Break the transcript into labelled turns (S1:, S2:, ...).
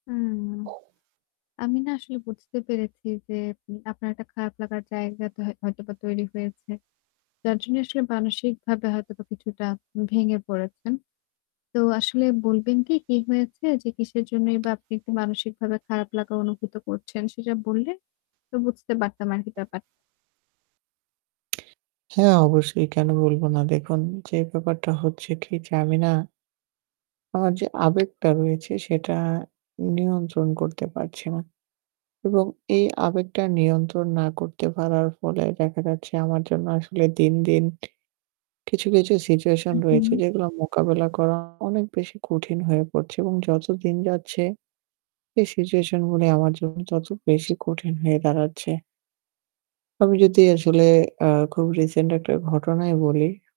S1: হুম। আমি না আসলে বুঝতে পেরেছি যে মে আপনার একটা খারাপ লাগার জায়গা তো হয়তোবা তৈরি হয়েছে। যার জন্য আসলে মানসিকভাবে হয়তোবা কিছুটা ভেঙে পড়েছেন। তো আসলে বলবেন কি কি হয়েছে? যে কিসের জন্যই বা আপনি একটু মানসিকভাবে খারাপ লাগা অনুভূত করছেন? সেটা বললে তো বুঝতে পারতাম আরকি ব্যাপার।
S2: হ্যাঁ, অবশ্যই। কেন বলবো না দেখুন যে ব্যাপারটা হচ্ছে কি? যে আমি না আমার যে আবেগটা রয়েছে সেটা নিয়ন্ত্রণ করতে পারছি না এবং এই আবেগটা নিয়ন্ত্রণ না করতে পারার ফলে দেখা যাচ্ছে আমার জন্য আসলে দিন, দিন কিছু, কিছু
S1: হু,
S2: situation রয়েছে
S1: হুম।
S2: যেগুলো মোকাবেলা করা অনেক বেশি কঠিন হয়ে পড়ছে এবং যত দিন যাচ্ছে এই situation গুলি আমার জন্য তত বেশি কঠিন হয়ে দাঁড়াচ্ছে। আমি যদি আসলে আ খুব recent একটা ঘটনাই বলি।